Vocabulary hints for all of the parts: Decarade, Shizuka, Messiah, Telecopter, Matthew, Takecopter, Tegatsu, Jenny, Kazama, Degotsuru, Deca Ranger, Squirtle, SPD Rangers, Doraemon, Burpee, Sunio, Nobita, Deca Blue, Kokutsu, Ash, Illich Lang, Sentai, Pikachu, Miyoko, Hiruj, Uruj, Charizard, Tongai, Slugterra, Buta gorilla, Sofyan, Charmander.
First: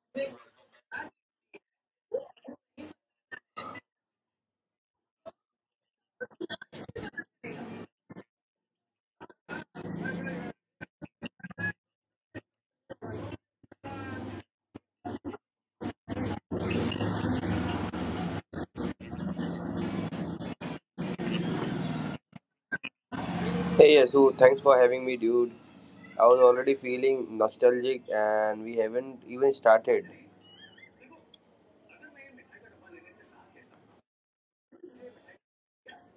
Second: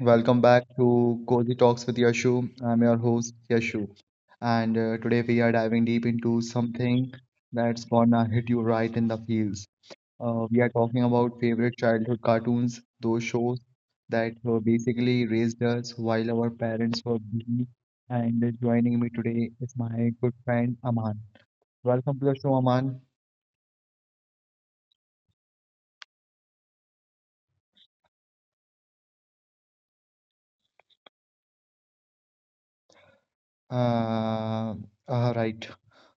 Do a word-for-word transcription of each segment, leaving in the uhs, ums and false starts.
welcome back to Cozy Talks with Yashu. I'm your host Yashu, and uh, today we are diving deep into something that's gonna hit you right in the feels. Uh, we are talking about favorite childhood cartoons, those shows that uh, basically raised us while our parents were busy. And joining me today is my good friend Aman. Welcome to the show, Aman. Hey Yasu, thanks for having me, dude. I was already feeling nostalgic and we haven't even started. Uh, uh, right.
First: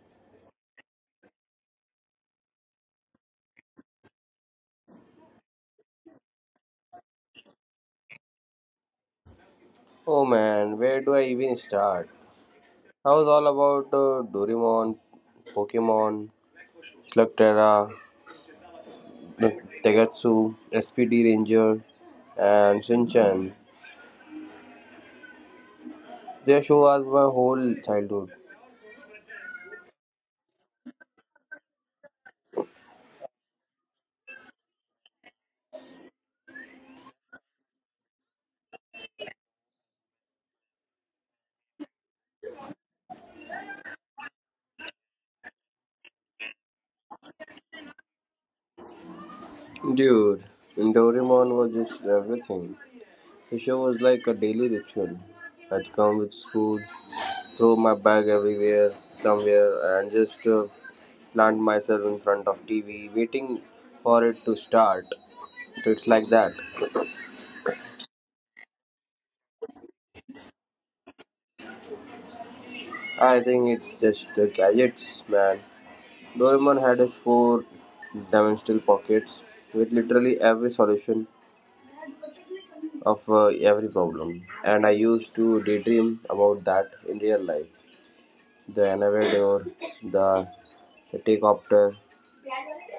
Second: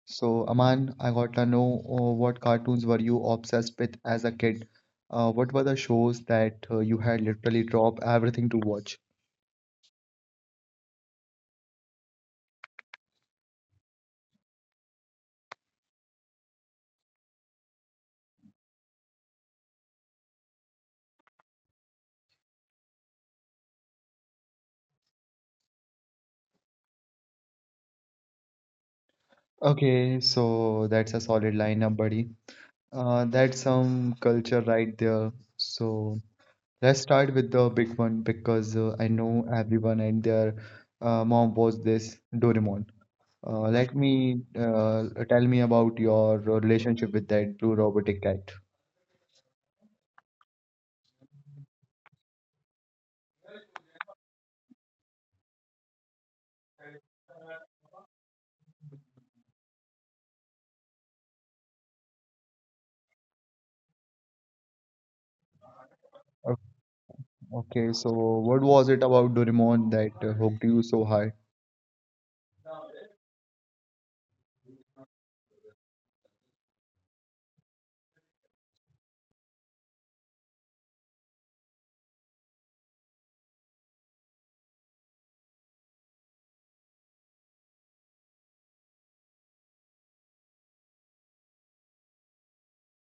So, Aman, I got to know, uh, what cartoons were you obsessed with as a kid? Uh, what were the shows that uh, you had literally dropped everything to watch? Oh man, where do I even start? I was all about uh, Doraemon, Pokemon, Slugterra, Tegatsu, S P D Ranger, and Shinchan. Their show was my whole childhood. Okay, so that's a solid lineup, buddy. Uh, that's some culture right there. So let's start with the big one because uh, I know everyone and their uh, mom was this Doraemon. Uh, let me uh, Tell me about your uh, relationship with that blue robotic guy. Dude, Doraemon was just everything. The show was like a daily ritual. I'd come with school, throw my bag everywhere, somewhere, and just uh, plant myself in front of T V, waiting for it to start. So it's like that. O- Okay, so what was it about Doraemon that uh, hooked you so high? I think it's just uh, gadgets, man. Doraemon had his four dimensional pockets with literally every solution of uh, every problem, and I used to daydream about that in real life. The elevator, the, the take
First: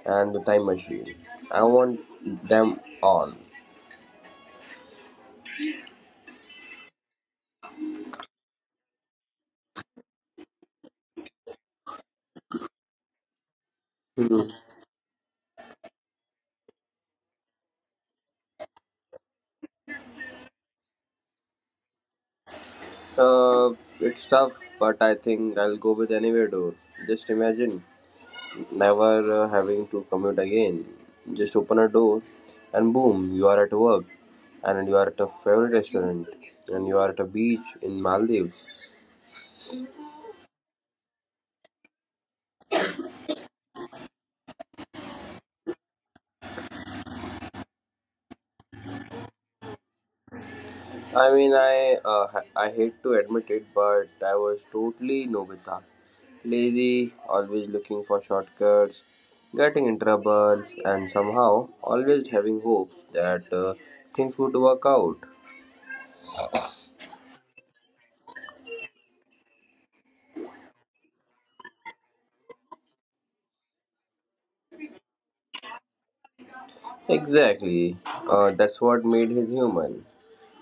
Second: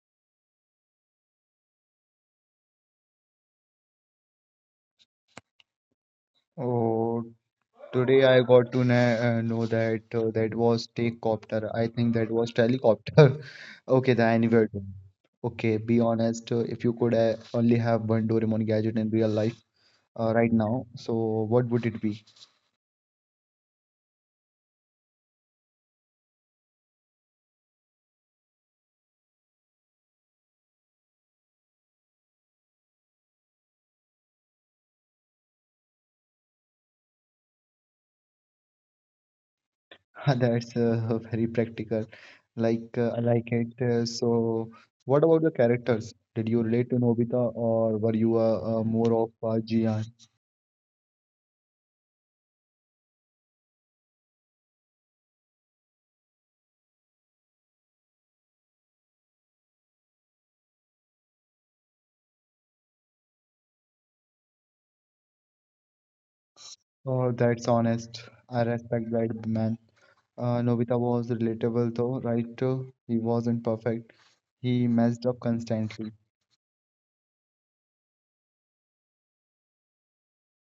and the time machine. I want them all. Oh, today I got to na- uh, know that uh, that was Takecopter. I think that was Telecopter. Okay, the Hmm. anywhere. Okay, be honest, uh, if you could uh, only have one Doraemon gadget in real life uh, right now, so what would it be? Uh, it's tough, but I think I'll go with anywhere door. Just imagine never uh, having to commute again. Just open a door, and boom, you are at work, and you are at a favorite restaurant, and you are at a beach in Maldives. That's uh, very practical. Like uh, I like it. Uh, so, what about the characters? Did you relate to Nobita, or were you uh, uh, more of a Jian? I mean, I uh, ha- I hate to admit it, but I was totally Nobita, lazy, always looking for shortcuts, getting in troubles, and somehow always having hope that uh, things would work out. Oh, that's honest. I respect that man. Uh, Nobita was relatable though, right? Uh, he wasn't perfect. He messed up constantly. Exactly. Uh, that's what made his human.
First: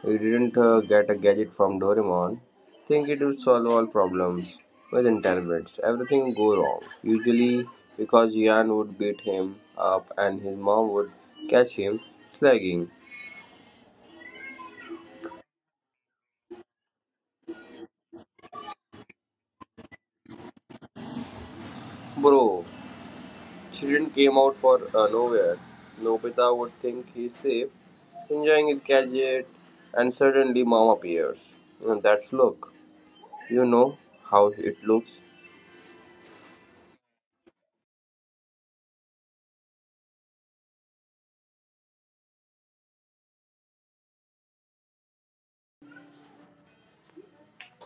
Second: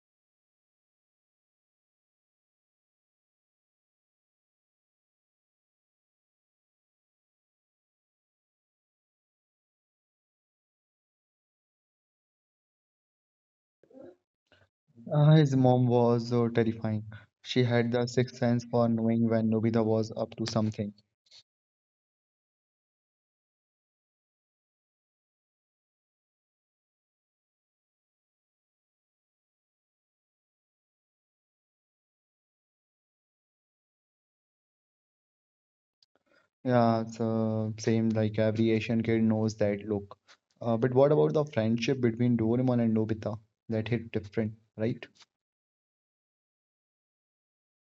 He didn't uh, get a gadget from Doraemon. Think it would solve all problems. Within ten minutes, everything would go wrong. Usually, because Yan would beat him up and his mom would catch him slagging. Uh, his mom was uh, terrifying. She had the sixth sense for knowing when Nobita was up to something. Bro, children came out for uh, nowhere. Nobita would think he's safe, enjoying his gadget, and suddenly mom appears. And that's look. You know how it looks. Yeah, so same like every Asian kid knows that look. Uh, but what about the friendship between Doraemon and Nobita? That hit different, right?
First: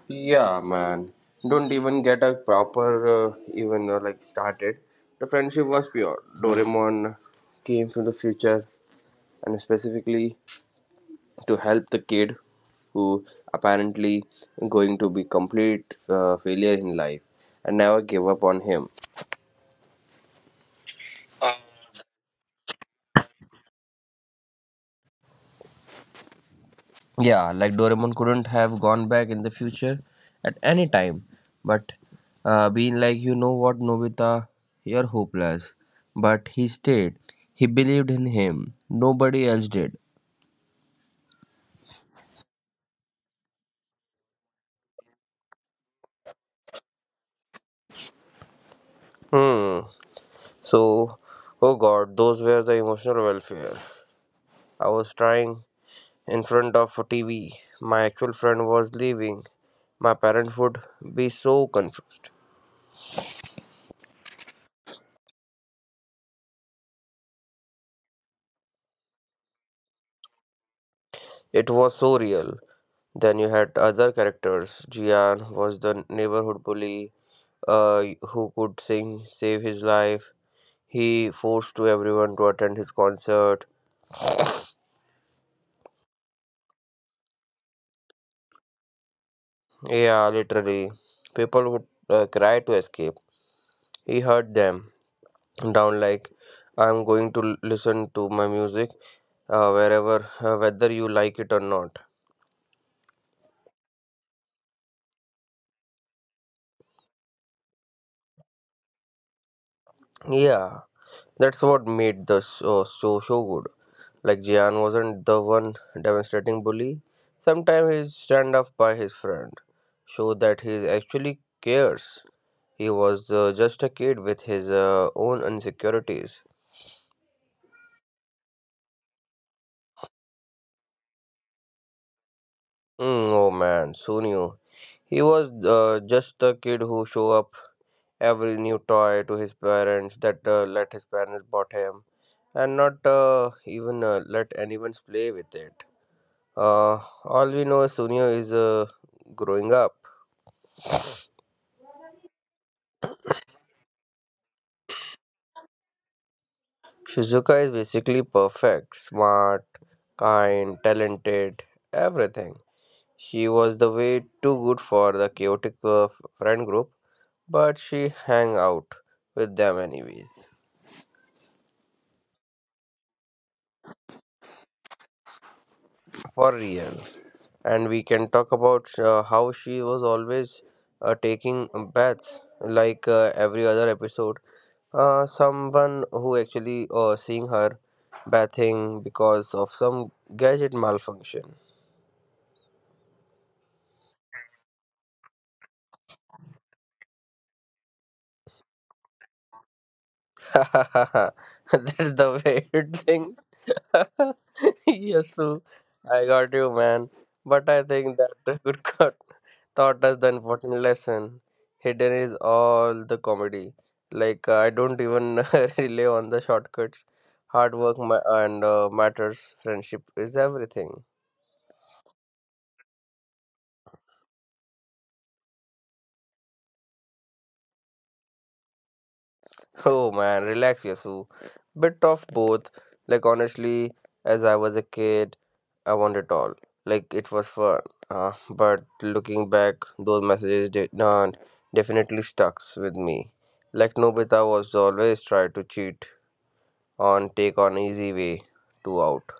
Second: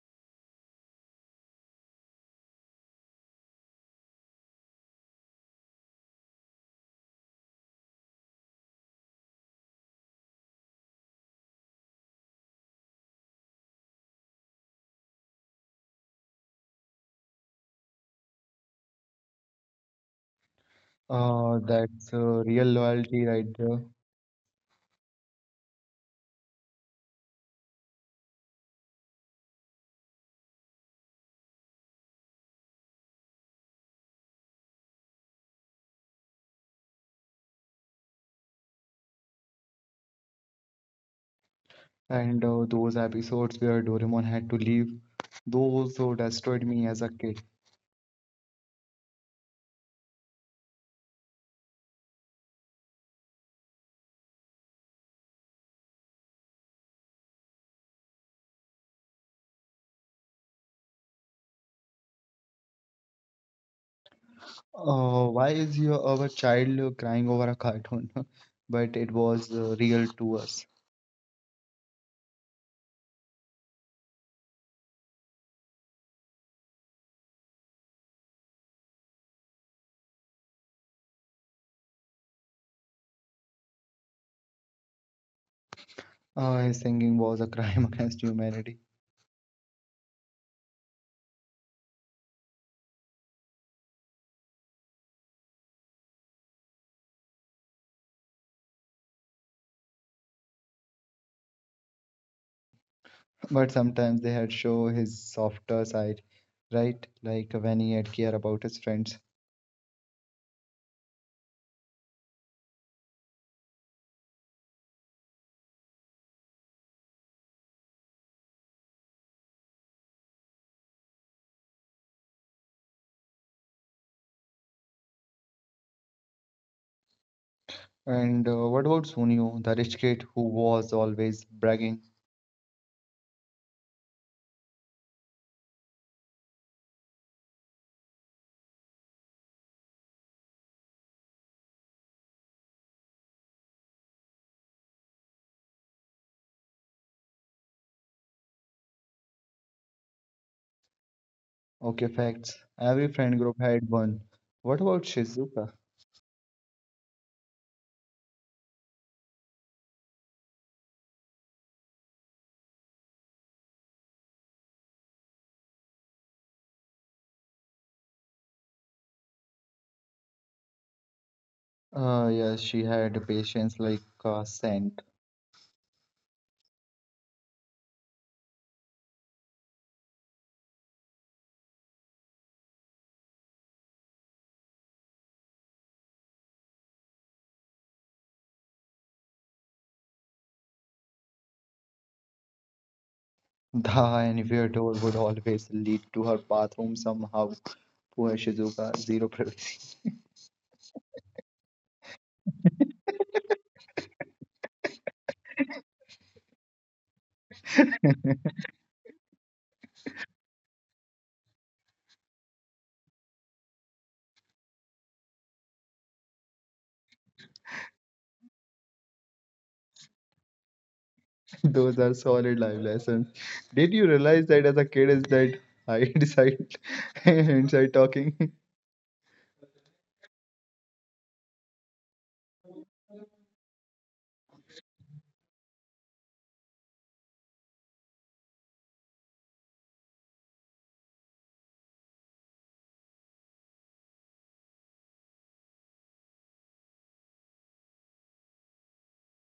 Yeah, man. Don't even get a proper, uh, even uh, like started. The friendship was pure. Doraemon came from the future and specifically to help the kid who apparently going to be complete uh, failure in life and never gave up on him. Uh, that's uh, real loyalty right there. Yeah, like Doraemon couldn't have gone back in the future at any time, but uh, being like, you know what, Nobita, you're hopeless. But he stayed. He believed in him. Nobody else did. And uh, those episodes where Doraemon had to leave, those uh, destroyed me as a kid. Hmm. So, oh god, those were the emotional welfare. I was trying in front of a T V. My actual friend was leaving. My parents would be so confused. Uh, why is your our child uh, crying over a cartoon? But it was uh, real to us. It was so real. Then you had other characters. Jian was the neighborhood bully uh, who could sing, save his life. He forced to everyone to attend his concert. Uh, his singing was a crime against humanity. Yeah, literally, people would uh, cry to escape. He heard them down like, "I'm going to l- listen to my music uh, wherever, uh, whether you like it or not." But sometimes they had show his softer side, right? Like when he had care about his friends. Yeah, that's what made the show so so good. Like Jian wasn't the one demonstrating bully. Sometimes he's stand up by his friend, show that he actually cares. He was uh, just a kid with his uh, own insecurities. And uh, what about Sunio, the rich kid who was always bragging? Mm, oh man, Sunyu. He was uh, just the kid who show up every new toy to his parents that uh, let his parents bought him, and not uh, even uh, let anyone play with it. Uh, all we know is Sunyu is uh, growing up. Okay, facts. Every friend group had one. What about Shizuka? Shizuka is basically perfect, smart, kind, talented, everything. She was the way too good for the chaotic uh, f- friend group, but she hang out with them anyways. Uh, yes, she had patience like a saint. For real. And we can talk about uh, how she was always uh, taking baths like uh, every other episode. Uh, someone who actually uh, seeing her bathing because of some gadget malfunction. The anywhere door would always lead to her bathroom somehow. Poor Shizuka, zero privacy. That's the weird thing. Yes, Sue, I got you, man. But I think that good cut taught us the important lesson. Hidden is all the comedy. Like uh, I don't even rely on the shortcuts. Hard work ma- and uh, matters. Friendship is everything. Those are solid life lessons. Did you realize that as a kid is that I decide inside talking? Oh man, relax, Yasu. Bit of both. Like honestly, as I was a kid, I wanted all. Like it was fun. Uh, but looking back, those messages did not definitely stucks with me. Like Nobita was always try to cheat on take on easy way to out.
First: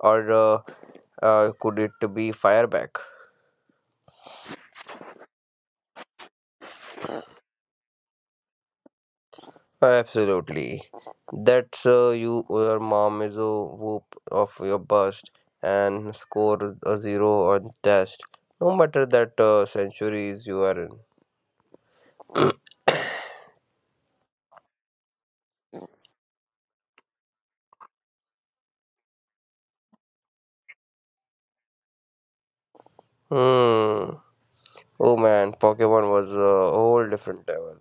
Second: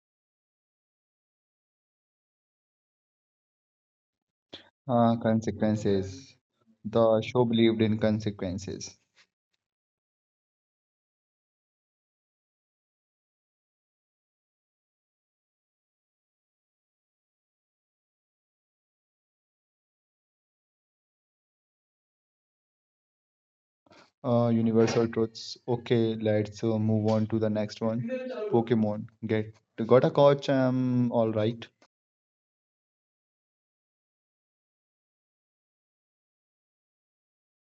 Or uh, uh, could it be fire back? Uh, consequences. The show believed in consequences. Absolutely. That's uh, you. Your mom is a whoop of your bust and score a zero on test. No matter that uh, centuries you are in. Uh, universal truths. Okay, let's uh, move on to the next one. Pokemon. Get got a coach. I'm all right. Hmm. Oh man, Pokemon was a whole different level.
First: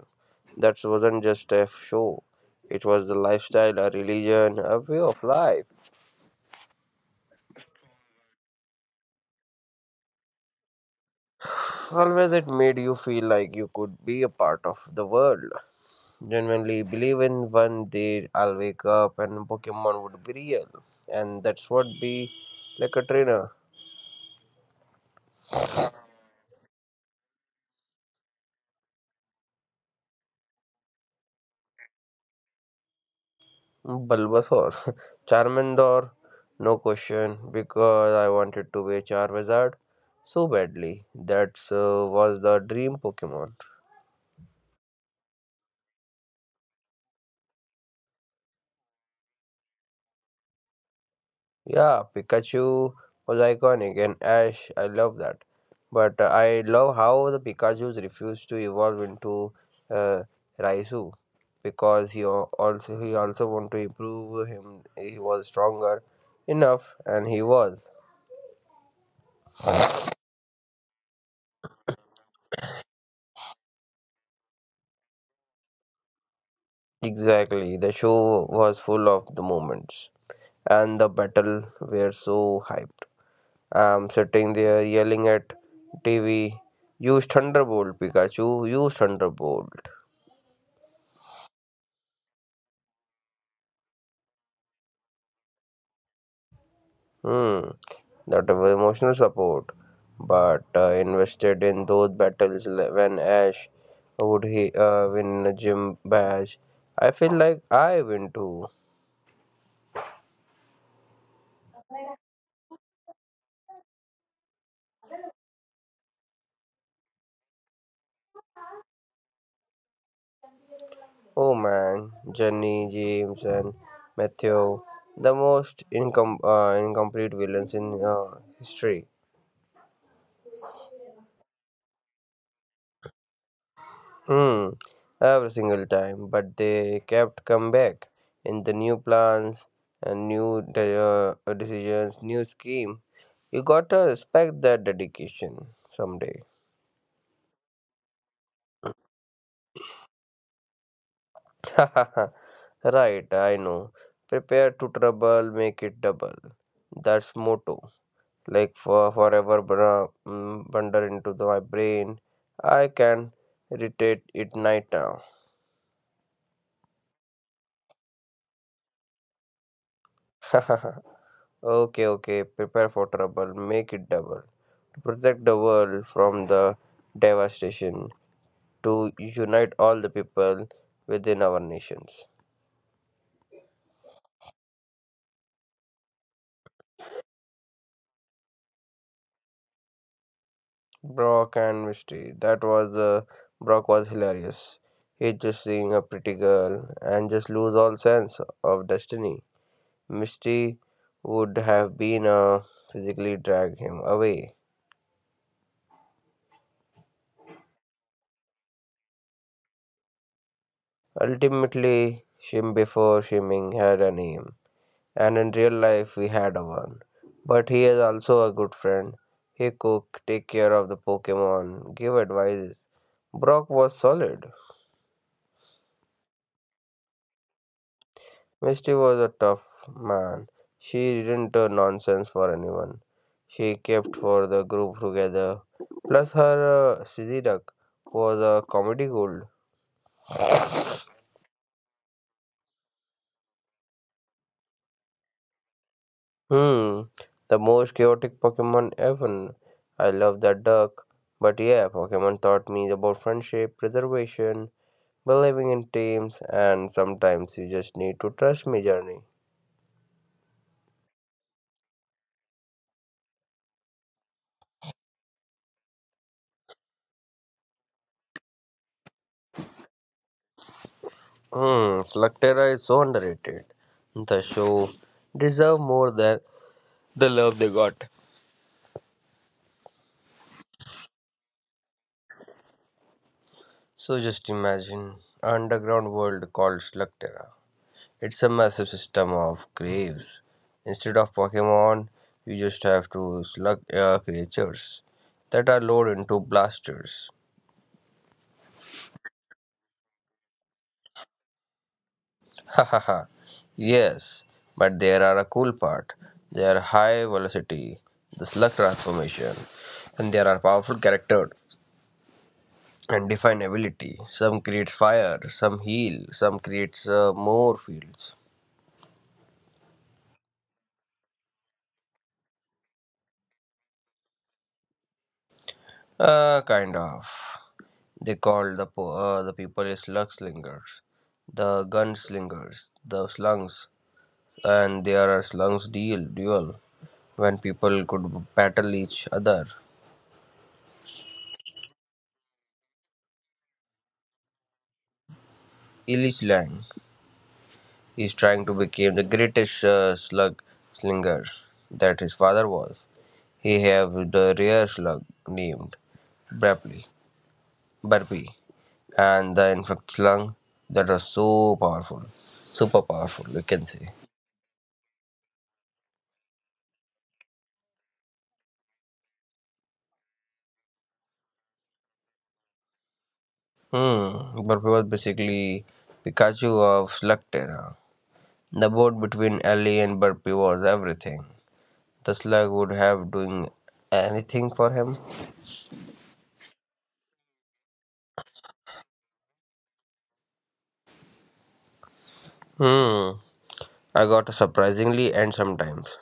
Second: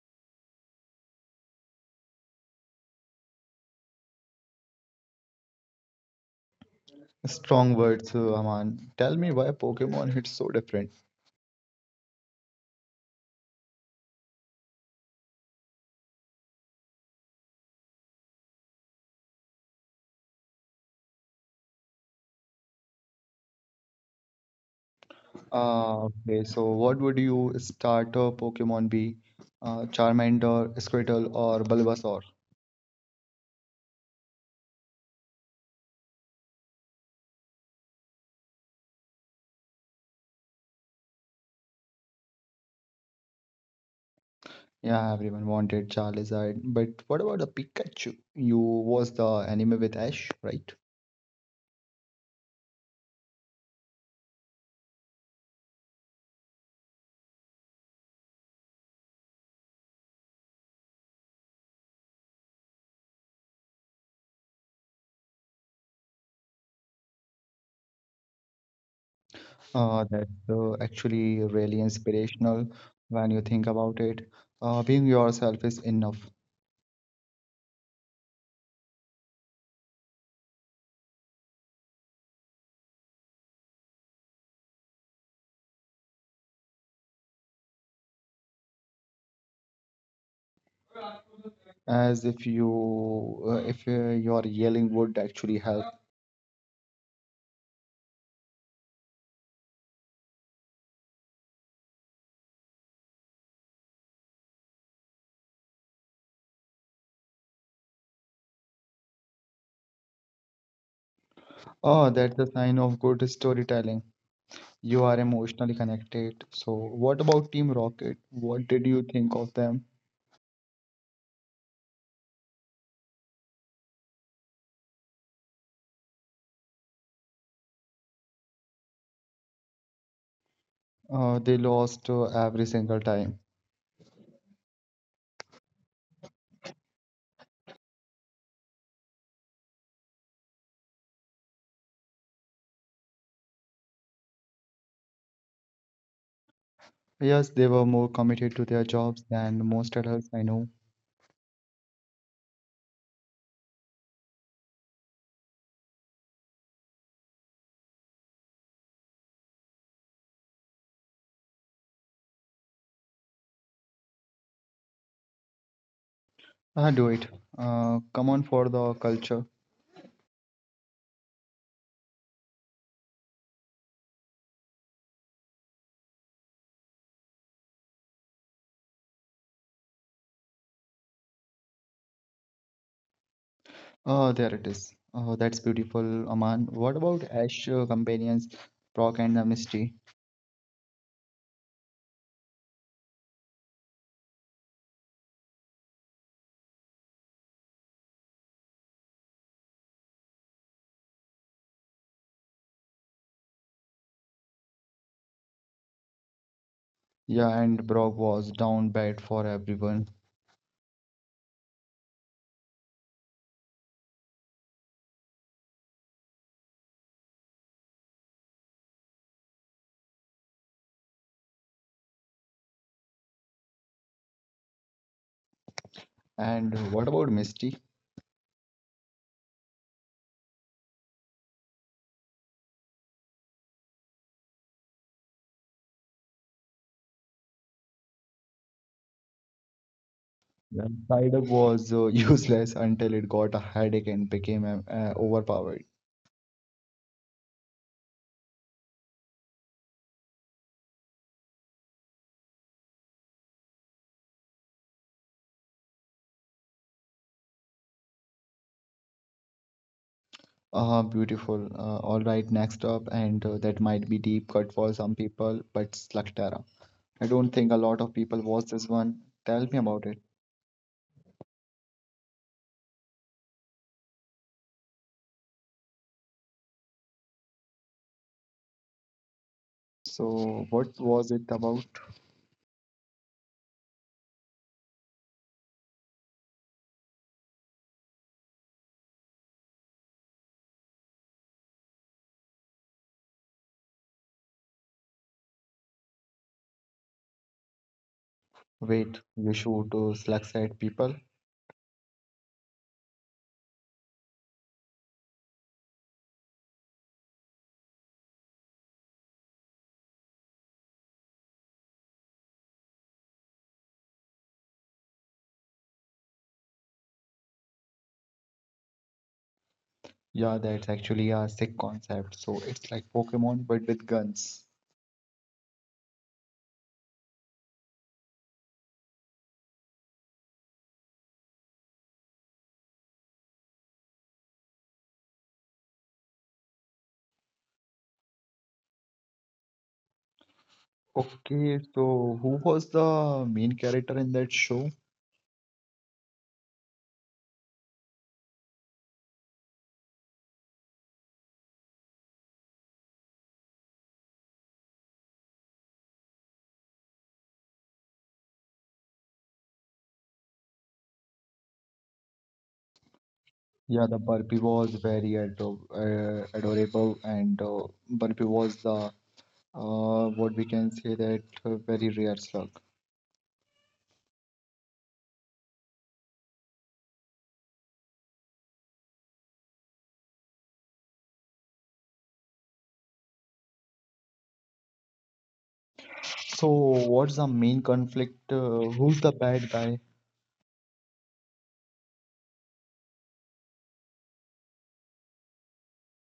That wasn't just a show. It was the lifestyle, a religion, a way of life. Strong words, uh, Aman. Tell me why Pokemon hits so different. Always it made you feel like you could be a part of the world. Genuinely believe in one day I'll wake up and Pokemon would be real. And that's what be like a trainer. Uh, okay, so what would you starter Pokemon be? Uh, Charmander, Squirtle, or Bulbasaur? Bulbasaur. Charmander, no question, because I wanted to be a Charizard so badly. That uh, was the dream Pokemon. Yeah, everyone wanted Charizard, but what about the Pikachu? You was the anime with Ash, right? Yeah, Pikachu was iconic, and Ash, I love that. But uh, I love how the Pikachu's refused to evolve into uh, Raisu because he al- also he also wanted to improve him. He was stronger enough, and he was Uh, that's uh, actually really inspirational when you think about it. Uh, being yourself is enough. exactly. The show was full of the moments, and the battle were so hype. I'm sitting there yelling at T V. Use Thunderbolt, Pikachu! Use Thunderbolt! As if you, uh, if uh, your yelling would actually help. Hmm. That of emotional support, but uh, invested in those battles li- when Ash would he uh, win a gym badge. I feel like I win too. Oh, that's a sign of good storytelling. You are emotionally connected. So, what about Team Rocket? What did you think of them? Oh man, Jenny, James, and Matthew, the most incom- uh, incomplete villains in uh, history. Uh, they lost uh, every single time. Hmm, every single time, but they kept come back in the new plans and new de- uh, decisions, new scheme. You gotta respect that dedication someday. Yes, they were more committed to their jobs than most adults I know. Right, I know. Prepare to trouble, make it double. That's motto. Like for forever bra- mm, wander into the- my brain. I can retate it night now. Ah, do it. Uh, come on for the culture. Okay, okay. Prepare for trouble, make it double. To protect the world from the devastation. To unite all the people within our nations. Oh, there it is. Oh, that's beautiful, Aman. What about Ash uh, companions, Brock and the Misty? Brock and Misty. That was uh, Brock was hilarious. He just seeing a pretty girl and just lose all sense of destiny. Misty would have been uh, physically drag him away. Yeah, and Brock was down bad for everyone. Ultimately, Shim before Shimming had a name, and in real life we had a one. But he is also a good friend. He cook, take care of the Pokemon, give advices. Brock was solid. And what about Misty? Misty was a tough man. She didn't uh, nonsense for anyone. She kept for the group together. Plus, her uh, Sizzy Duck was a comedy gold. The cider was uh, useless until it got a headache and became um, uh, overpowered. Hmm, the most chaotic Pokemon ever. I love that duck. But yeah, Pokemon taught me about friendship, preservation, believing in teams, and sometimes you just need to trust me, journey. Ah, beautiful. Uh, all right, next up, and uh, that might be deep cut for some people, but Slugterra. I don't think a lot of people watch this one. Tell me about it. Hmm, Slugterra is so underrated. The show deserve more than the love they got. So, what was it about? So just imagine an underground world called Slugterra. It's a massive system of graves. Instead of Pokemon, you just have to slug uh, creatures that are loaded into blasters. Wait, you shoot uh, slugs at people? Ha ha ha. Yes, but there are a cool part. They are high velocity, the slug transformation, and there are powerful characters and define ability. Some creates fire, some heal, some creates uh, more fields. Yeah, that's actually a sick concept. So, it's like Pokemon, but with guns. Uh, kind of. They called the po- uh, the people is slugslingers, the gunslingers, the slungs, and there are slungs deal duel when people could battle each other. Okay, so who was the main character in that show? Illich Lang is trying to become the greatest uh, slug slinger that his father was. He have the rare slug named Burpee, Burpee, and the infect slung that are so powerful, super powerful, we can Yeah, say. the burpee was very ado uh, adorable, and uh, burpee was the uh, what we can say that uh, very rare slug. Hmm, Burpee was basically Pikachu of Slug Terra. The board between Ellie and Burpee was everything. The slug would have doing anything for him. So, what's the main conflict? Uh, who's the bad guy? Hmm, I got surprisingly and sometimes,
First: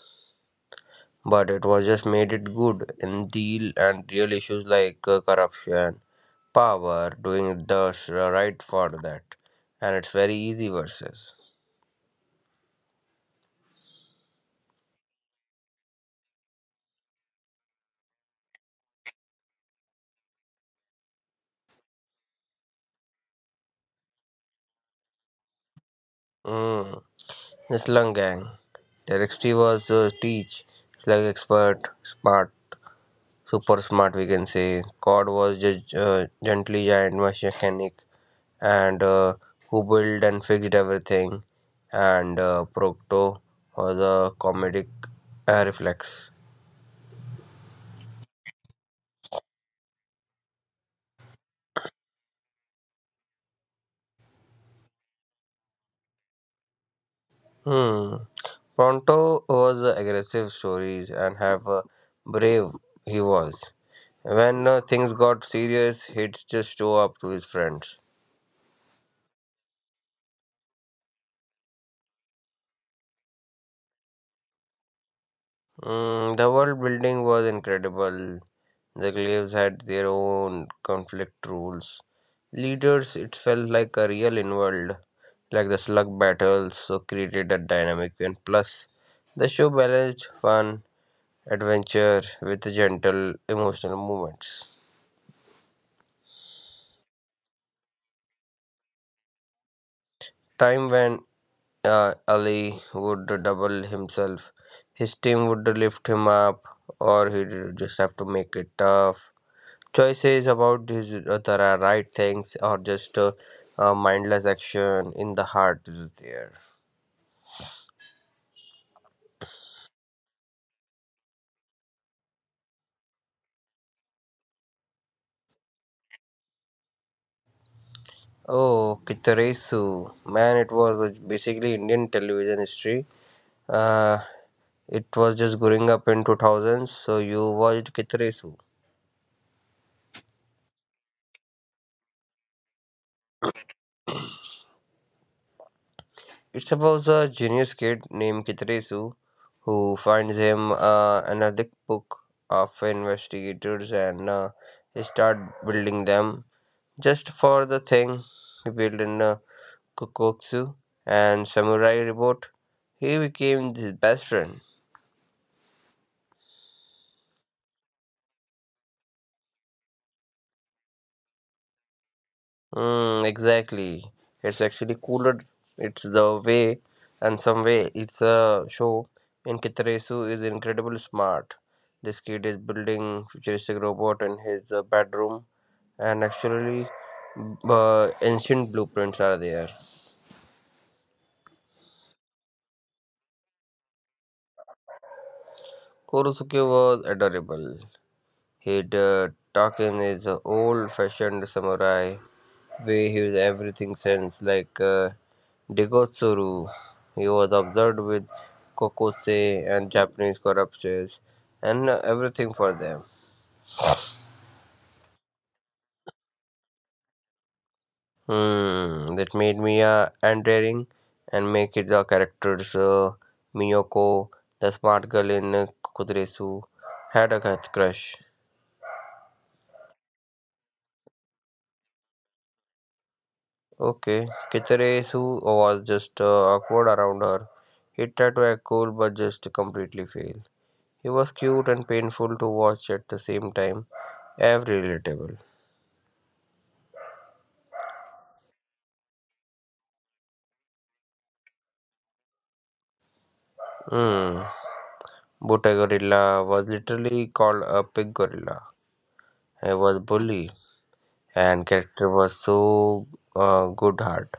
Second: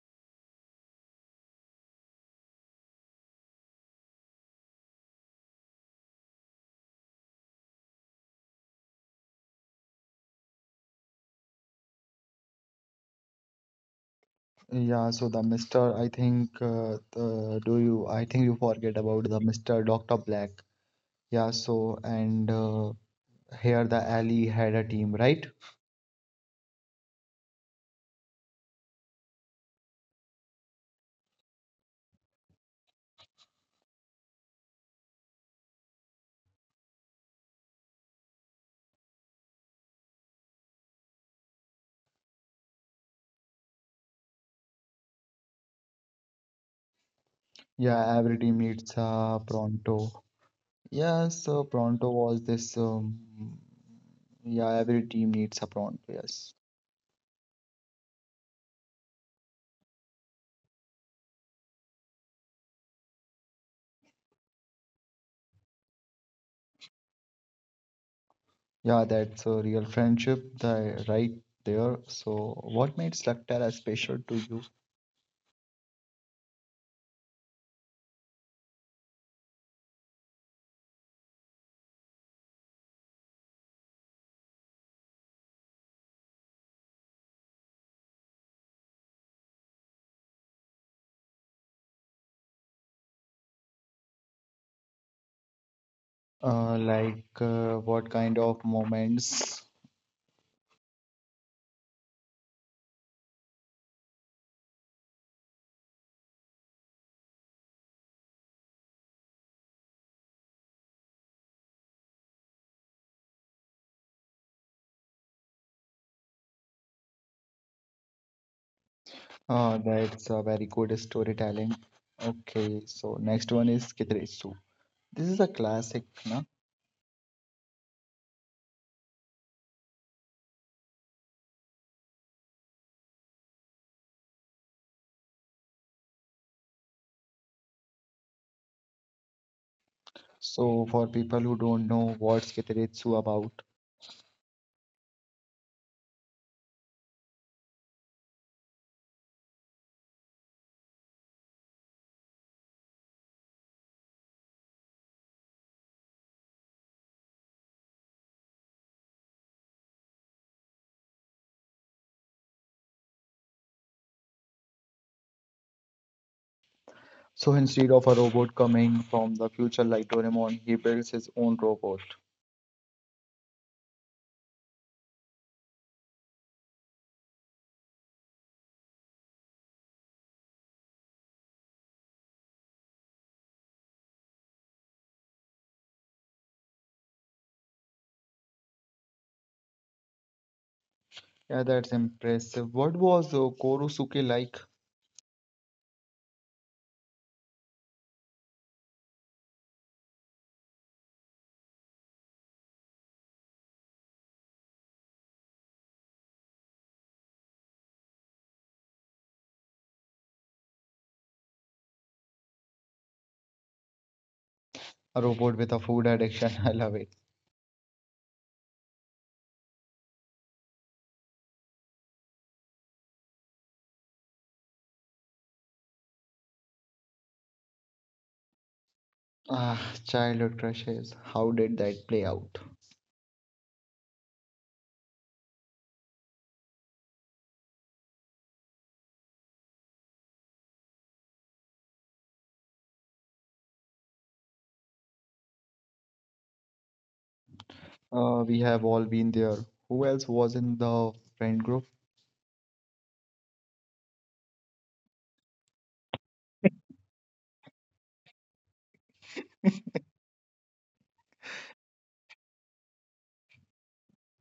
but it was just made it good in deal and real issues like uh, corruption, power, doing the s- right for that, and it's very easy versus. Yeah, so the mister I think uh, the, do you? I think you forget about the mister doctor Black. Yeah, so and uh, here the alley had a team, right? Hmm. The Slum Gang. Directory was the teach, slug expert, smart, super smart, we can say. Cod was just uh, gently giant mechanic and uh, who built and fixed everything. And uh, Procto was a comedic uh, reflex. Yeah, every team needs a pronto. Yes, uh, Pronto was this. Um, yeah, every team needs a Pronto. Yes. Hmm. Pronto was aggressive stories and have a brave he was. When uh, things got serious, he'd just show up to his friends. Yeah, that's a real friendship the, right there. So, what made Slugterra special to you? Mm, the world building was incredible. The glaives had their own conflict rules. Leaders, it felt like a real inworld, like the slug battles, so created a dynamic and plus the show balanced fun, adventure with gentle emotional moments. Uh, like, uh, what kind of moments? Time when uh, Ali would double himself, his team would lift him up, or he'd just have to make it tough. Choices about his uh, the ri- right things or just uh, uh, mindless action in the heart is there. Uh, that's a very good storytelling. Okay, so next one is Kitaretsu. This is a classic, na? Oh, Kitaresu, man, it was uh, basically Indian television history. Uh, it was just growing up in two thousands, so you watched Kitaresu. So, for people who don't know what's Kitaretsu about, It's about a genius kid named Kitresu who finds him uh, another book of investigators and uh, start building them just for the thing he built in. uh, Kokutsu, and Samurai Reboot, he became his best friend. so instead of a robot coming from the future like Doraemon, he builds his own robot. Mm, exactly. It's actually cooler. It's the way, and some way, it's a show. And Kitarasu is incredibly smart. This kid is building futuristic robot in his uh, bedroom, and actually, uh, ancient blueprints are there. Yeah, that's impressive. What was uh, Korosuke like? Korosuke was adorable. He'd uh, talk in his old-fashioned samurai way. He was everything sense, like. Uh, Degotsuru, he was obsessed with Kokosei and Japanese corpses and everything for them. A robot with a food addiction. I love it. Hmm, that made Mia endearing and make it the characters uh, Miyoko, the smart girl in Kuduresu, had a crush. Ah, childhood crushes. How did that play out? Okay, Kitsuresu was just uh, awkward around her. He tried to act cool but just completely failed. He was cute and painful to watch at the same time. Every relatable. Uh, we have all been there. Who else was in the friend group? Hmm. Buta gorilla was literally called a pig gorilla. He was bully and character was so uh, good heart.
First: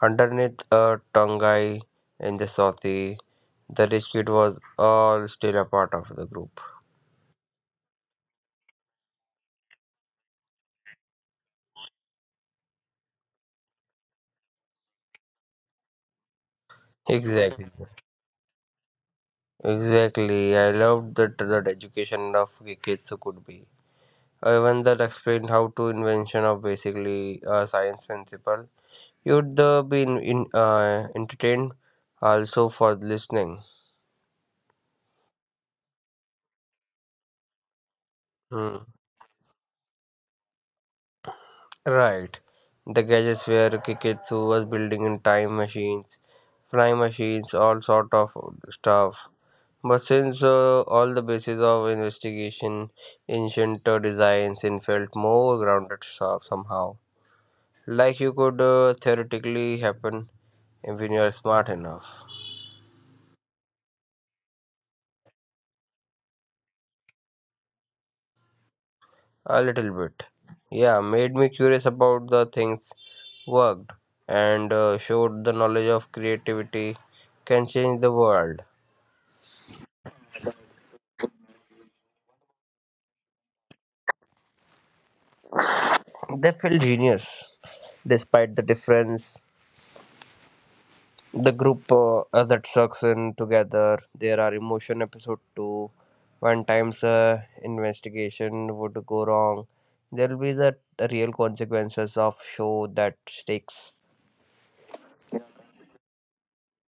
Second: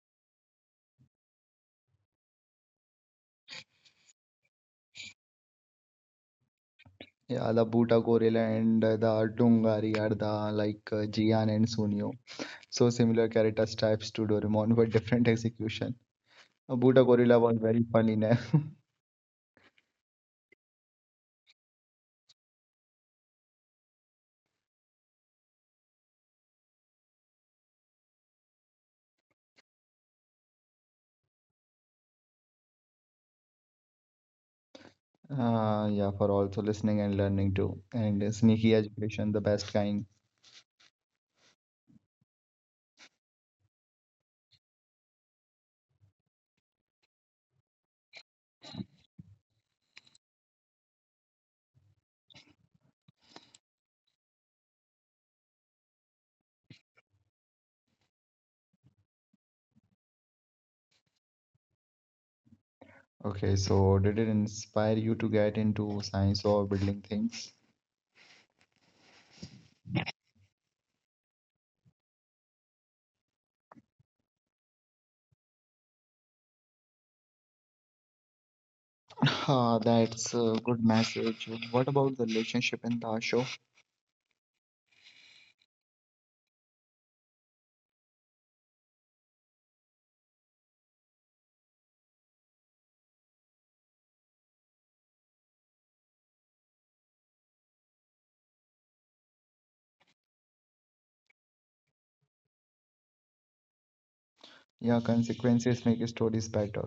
Underneath a Tongai in the Southie, the rich kid was all still a part of the group. Yeah, the Buta Gorilla and the Dungari are the like uh, Jian and Sunio. So similar character types to Doraemon, but different execution. Uh, Buta Gorilla was Exactly. very funny name. Exactly. I loved that that education of the kids could be. Even that explained how to invention of basically a science principle. You'd uh, be in, in, uh, entertained also for listening. Uh, yeah, for also listening and learning too. And sneaky Hmm. education, the best kind. Right. The gadgets were Kiketsu was building in time machines, flying machines, all sort of stuff. But since uh, all the basis of investigation, ancient uh, designs, and felt more grounded so- somehow, like you could uh, theoretically happen if you are smart enough. Okay, so did it inspire you to get into science or building things? A little bit. Yeah, made me curious about the things worked and uh, showed the knowledge of creativity can change the world. Ah, that's a good message. What about the relationship in the show? They feel genius despite the difference. The group uh, uh, that sucks in together. There are emotion episode two. One times uh, investigation would go wrong. There will be the real consequences of show that stakes. Yeah, consequences make stories better.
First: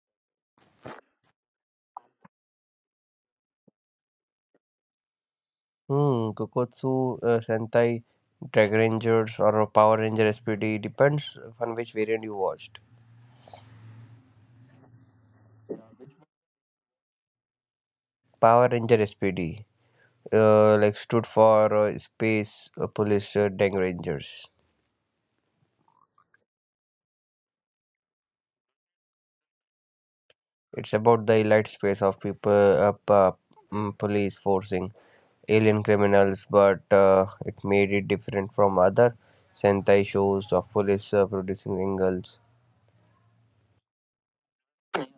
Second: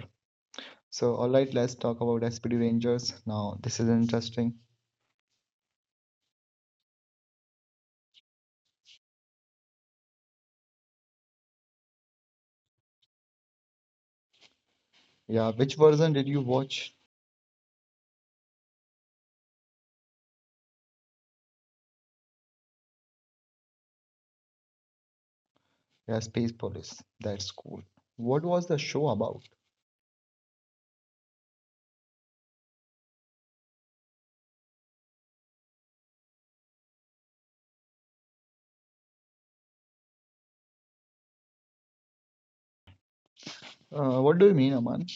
So, all right, let's talk about S P D Rangers. Now, this is interesting. Hmm, Kokotsu, uh, Sentai, Dragon Rangers, or Power Ranger S P D depends on which variant you watched. Yeah, which version did you watch? Power Ranger S P D, uh, like stood for uh, Space uh, Police uh, Dang Rangers. Yeah, Space Police. That's cool. What was the show about? It's about the elite space of people, uh, pa- mm, police forcing alien criminals, but uh, it made it different from other Sentai shows of police uh, producing singles. Uh, what do you mean, Aman?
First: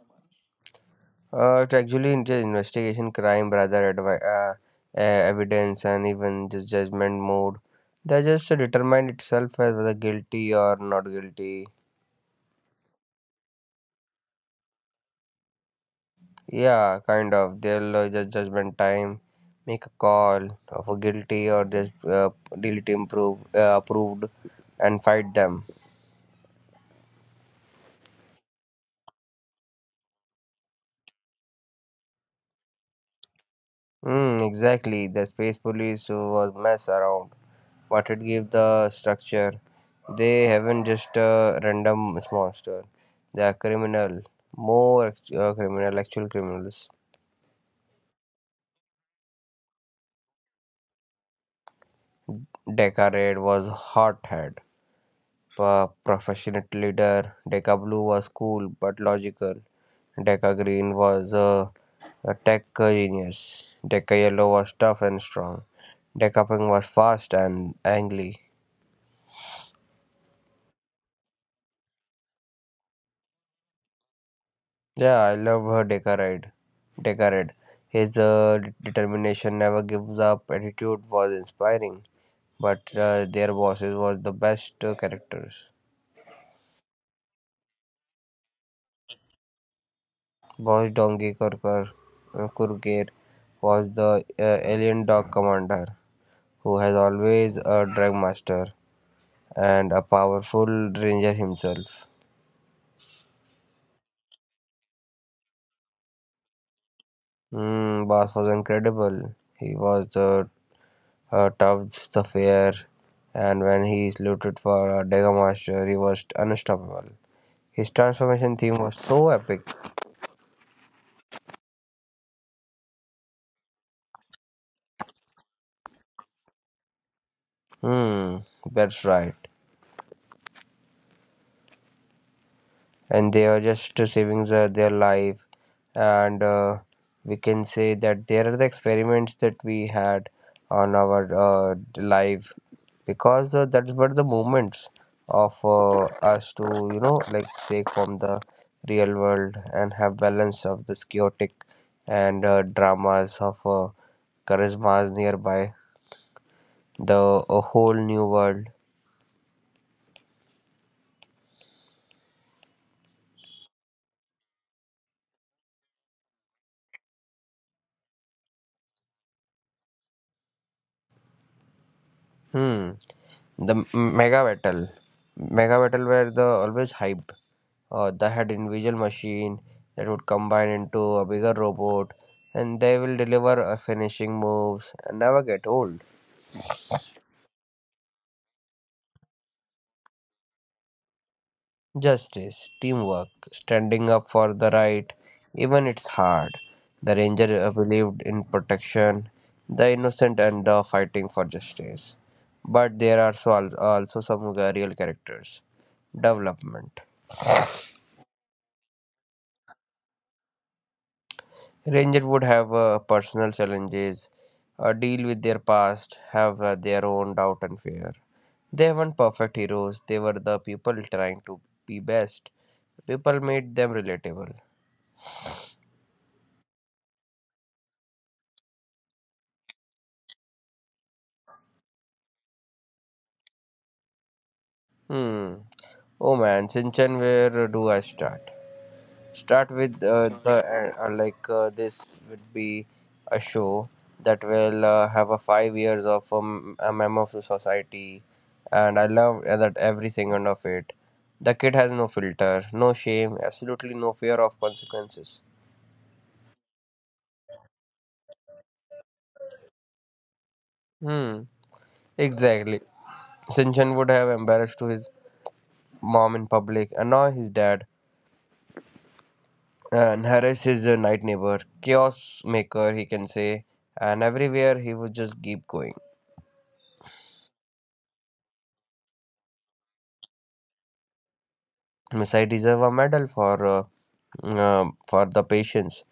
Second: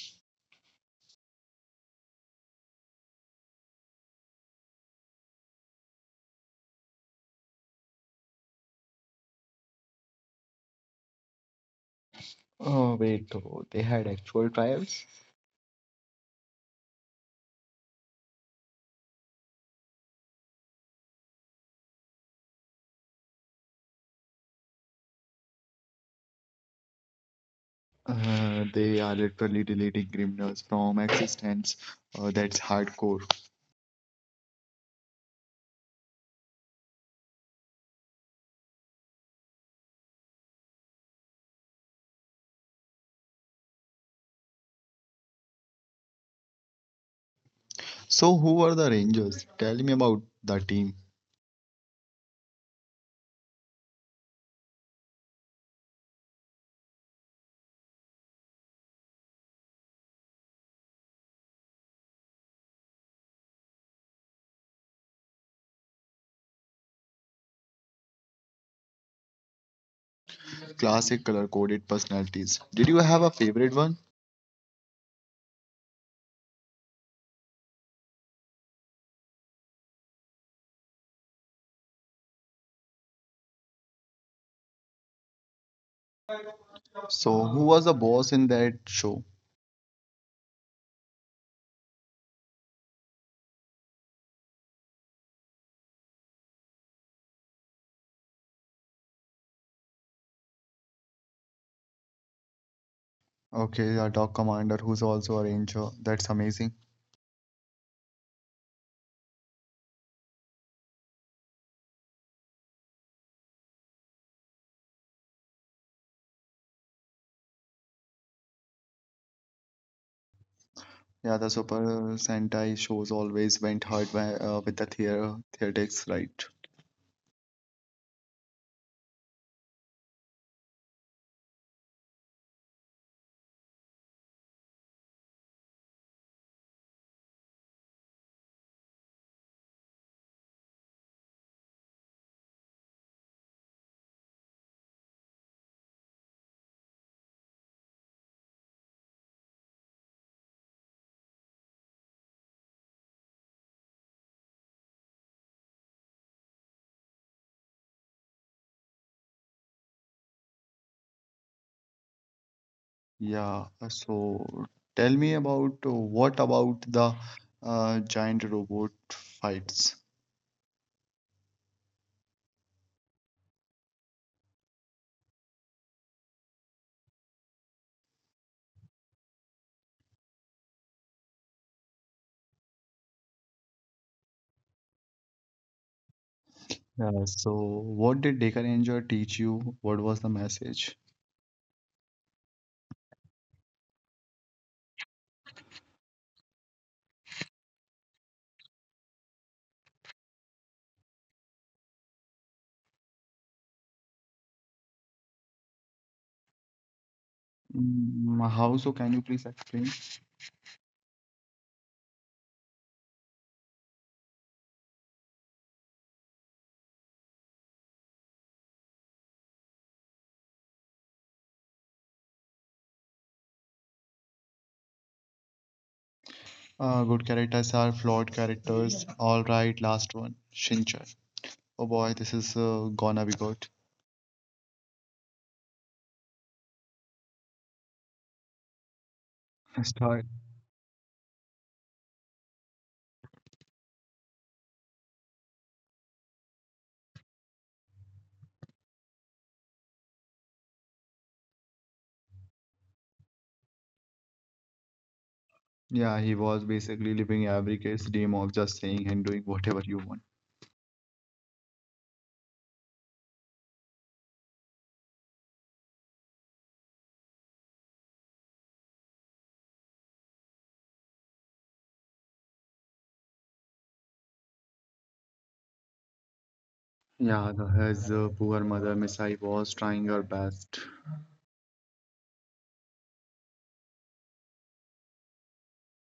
Uh, it actually in- just investigation crime rather advi- uh, uh, evidence and even just judgment mode. They just determine itself as whether guilty or not guilty. Oh, wait, oh, they had actual trials? Yeah, kind of. They'll uh, just judgment time, make a call of a guilty or just uh, delete, improve uh, approved, and fight them. Uh, they are literally deleting criminals from existence. Uh, that's hardcore. Mm, exactly. The space police who was mess around, but it gave the structure. They haven't just a random monster. They are criminal, more act- uh, criminal, actual criminals. So, who are the Rangers? Tell me about the team. Decarade was hothead, a professional leader. Deca Blue was cool but logical. Deca Green was a, a tech genius. Deca Yellow was tough and strong. Deca Pink was fast and angry. Classic color coded personalities. Did you have a favorite one? Yeah, I love her Decarade. Decarade. His uh, d- determination never gives up attitude was inspiring, but uh, their bosses was the best uh, characters. So, who was the boss in that show? Boss Donkey Kurker, uh, Kurker was the uh, alien dog commander who has always a drug master and a powerful ranger himself. Okay, a dog commander who's also a ranger. That's amazing. Mm, boss was incredible. He was uh, uh, toughs the fair, and when he is looted for a Dega Master, he was unstoppable. His transformation theme was so epic. Yeah, the Super Sentai shows always went hard by, uh, with the theater theatrics, right? Hmm, that's right. And they are just saving their their life and uh, we can say that there are the experiments that we had on our uh, life because uh, that were the moments of uh, us to, you know, like, shake from the real world and have balance of this chaotic and uh, dramas of uh, charismas nearby the a whole new world. Yeah, uh, so tell me about uh, what about the uh, giant robot fights? Hmm the m- mega battle. Mega battle were the always hyped. Uh, they had individual machine that would combine into a bigger robot, and they will deliver uh, finishing moves and never get old. Uh, so what did Deca Ranger teach you? What was the message? Justice, teamwork, standing up for the right, even it's hard. The ranger uh, believed in protection the innocent and the fighting for justice, but there are so al- also some uh, real characters development. Mm, how so? Can you please explain? Ranger would have uh, personal challenges, uh, deal with their past, have uh, their own doubt and fear. They weren't perfect heroes, they were the people trying to be best. People made them relatable. Uh, good characters are flawed characters. All right, last one, Shinchan. Oh boy, this is uh, gonna be good. Hmm. Oh man, Shinchan, where do I start? Start with Start. uh, the uh, uh, like uh, this would be a show that will uh, have a five years of um, a member of the society, and I love uh, that every second of it. The kid has no filter, no shame, absolutely no fear of consequences. Yeah, he was basically living every kid's dream of just saying and doing whatever you want. Hmm. Exactly. Sinchan would have embarrassed to his mom in public, and now his dad and harass his uh, night neighbor, chaos maker, he can say, and everywhere he would just keep going. Yeah, the, his uh, poor mother, Misai, was trying her best. Messiah deserve a medal for uh, um, for the patients.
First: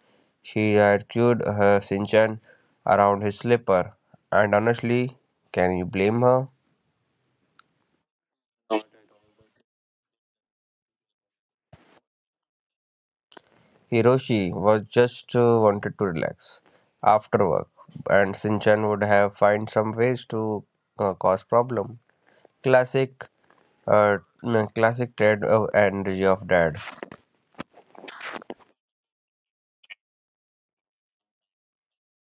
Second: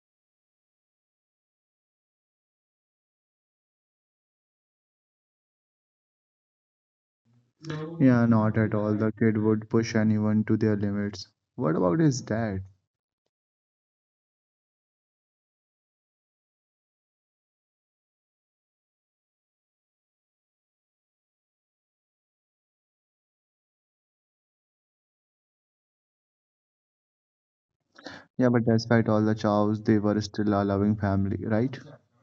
She had cured her Shinchan around his slipper, and honestly, can you blame her? Yeah, not at all. The kid would push anyone to their limits. What about his dad? Hiroshi was just uh, wanted to relax after work, and Shinchan would have find some ways to uh, cause problem. Classic, uh, mm, classic Ted uh, energy of dad. Yeah, but despite all the chows, they were still a loving family, right?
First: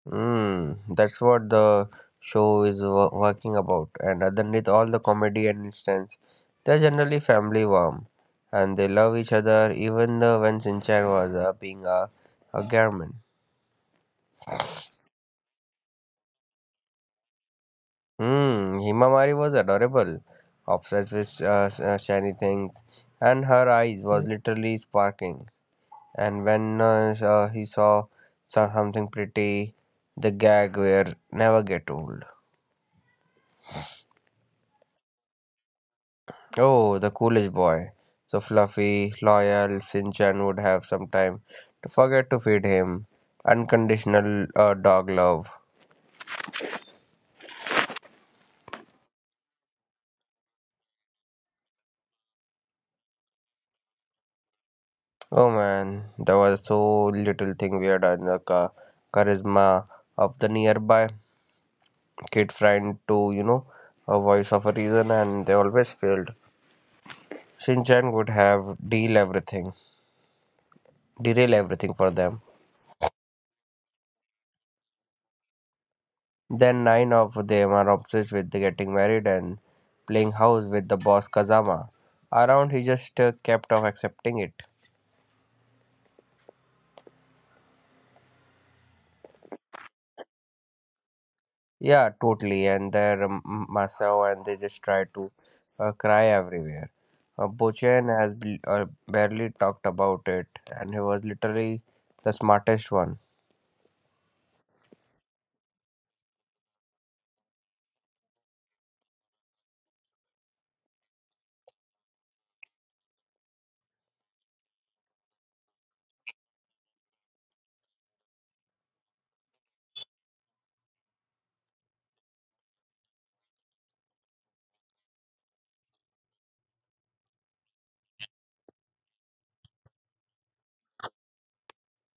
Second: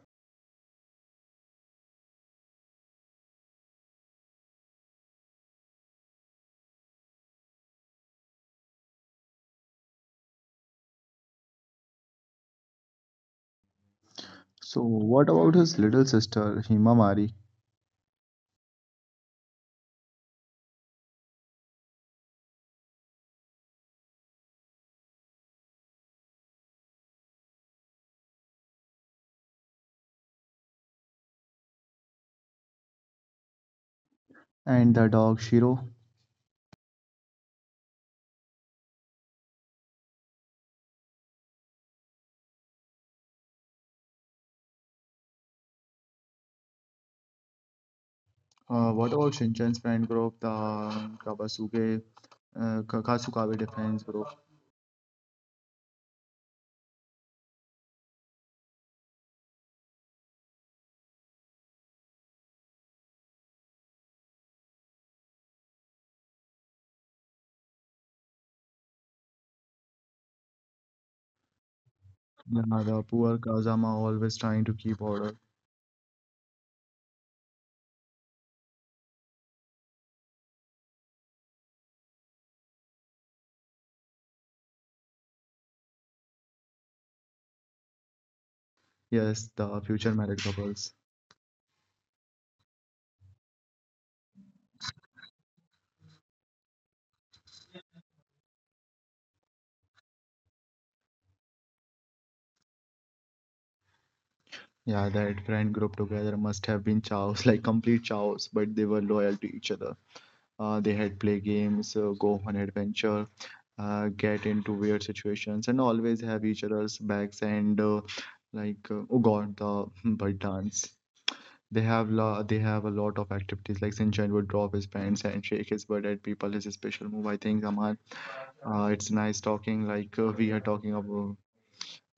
Mm, that's what the show is wo- working about. And underneath all the comedy and instance, they're generally family warm, and they love each other even uh, when Sinchan was uh, being a, a garment. So, what about his little sister, Himamari, Hmm, Himamari was adorable, obsessed with uh, s- uh, shiny things, and her eyes was literally sparking. And when uh, s- uh, he saw some- something pretty, the gag will never get old. and the dog Shiro? Oh, the coolest boy. So fluffy, loyal, Sinchan would have some time to forget to feed him. Unconditional uh, dog love. Uh, what about Shinchan's friend group, the Kabasuke, uh, Ka- Kasukabe defense group? Oh man, there was so little thing weird on the cha- charisma of the nearby kid friend to, you know, a voice of a reason, and they always failed. Sinchan would have deal everything, derail everything for them. Yeah, the poor Kazama always trying to keep order. Then nine of them are obsessed with the getting married and playing house with the boss Kazama. Around he just uh, kept off accepting it. Yes, the future married couples. Yeah, totally. And they um, Masao and they just try to uh, cry everywhere. Uh, Bochen has bl- uh, barely talked about it and he was literally the smartest one. Yeah, that friend group together must have been chows, like complete chows, but they were loyal to each other. Uh, they had play games, uh, go on adventure, uh, get into weird situations, and always have each other's backs. And uh, like, uh, oh God, the butt dance. They have la they have a lot of activities. Like Sinchan would drop his pants and shake his butt at people. His special move, I think, Aman. Uh, it's nice talking. Like uh, we are talking about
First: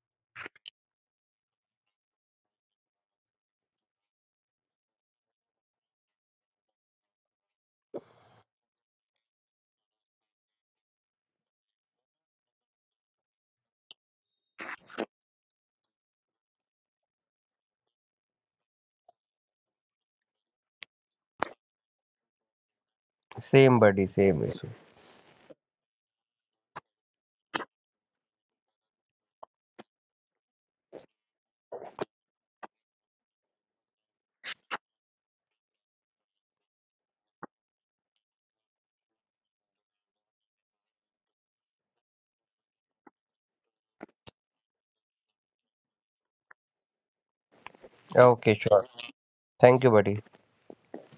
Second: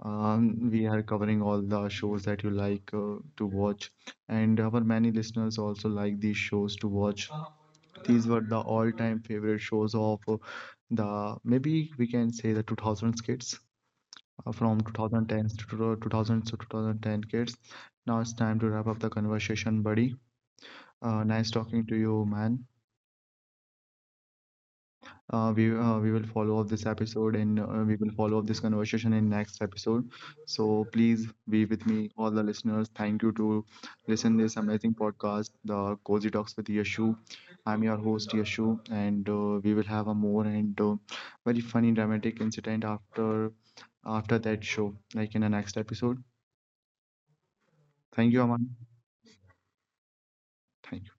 um, we are covering all the shows that you like uh, to watch, and our many listeners also like these shows to watch. These were the all-time favorite shows of uh, the maybe we can say the two thousands kids uh, from twenty tens to two- 2000s to twenty ten kids. Now it's time to wrap up the conversation, buddy. Uh, nice talking to you, man. Same buddy, same issue. Uh, we, uh, we will follow up this episode and uh, we will follow up this conversation in next episode, so please be with me all the listeners. Thank you to listen this amazing podcast, the Cozy Talks with Yashu. I'm your host Yashu, and uh, we will have a more and uh, very funny dramatic incident after after that show like in the next episode. Thank you, Okay, Aman. sure. Thank you, buddy. Thank you.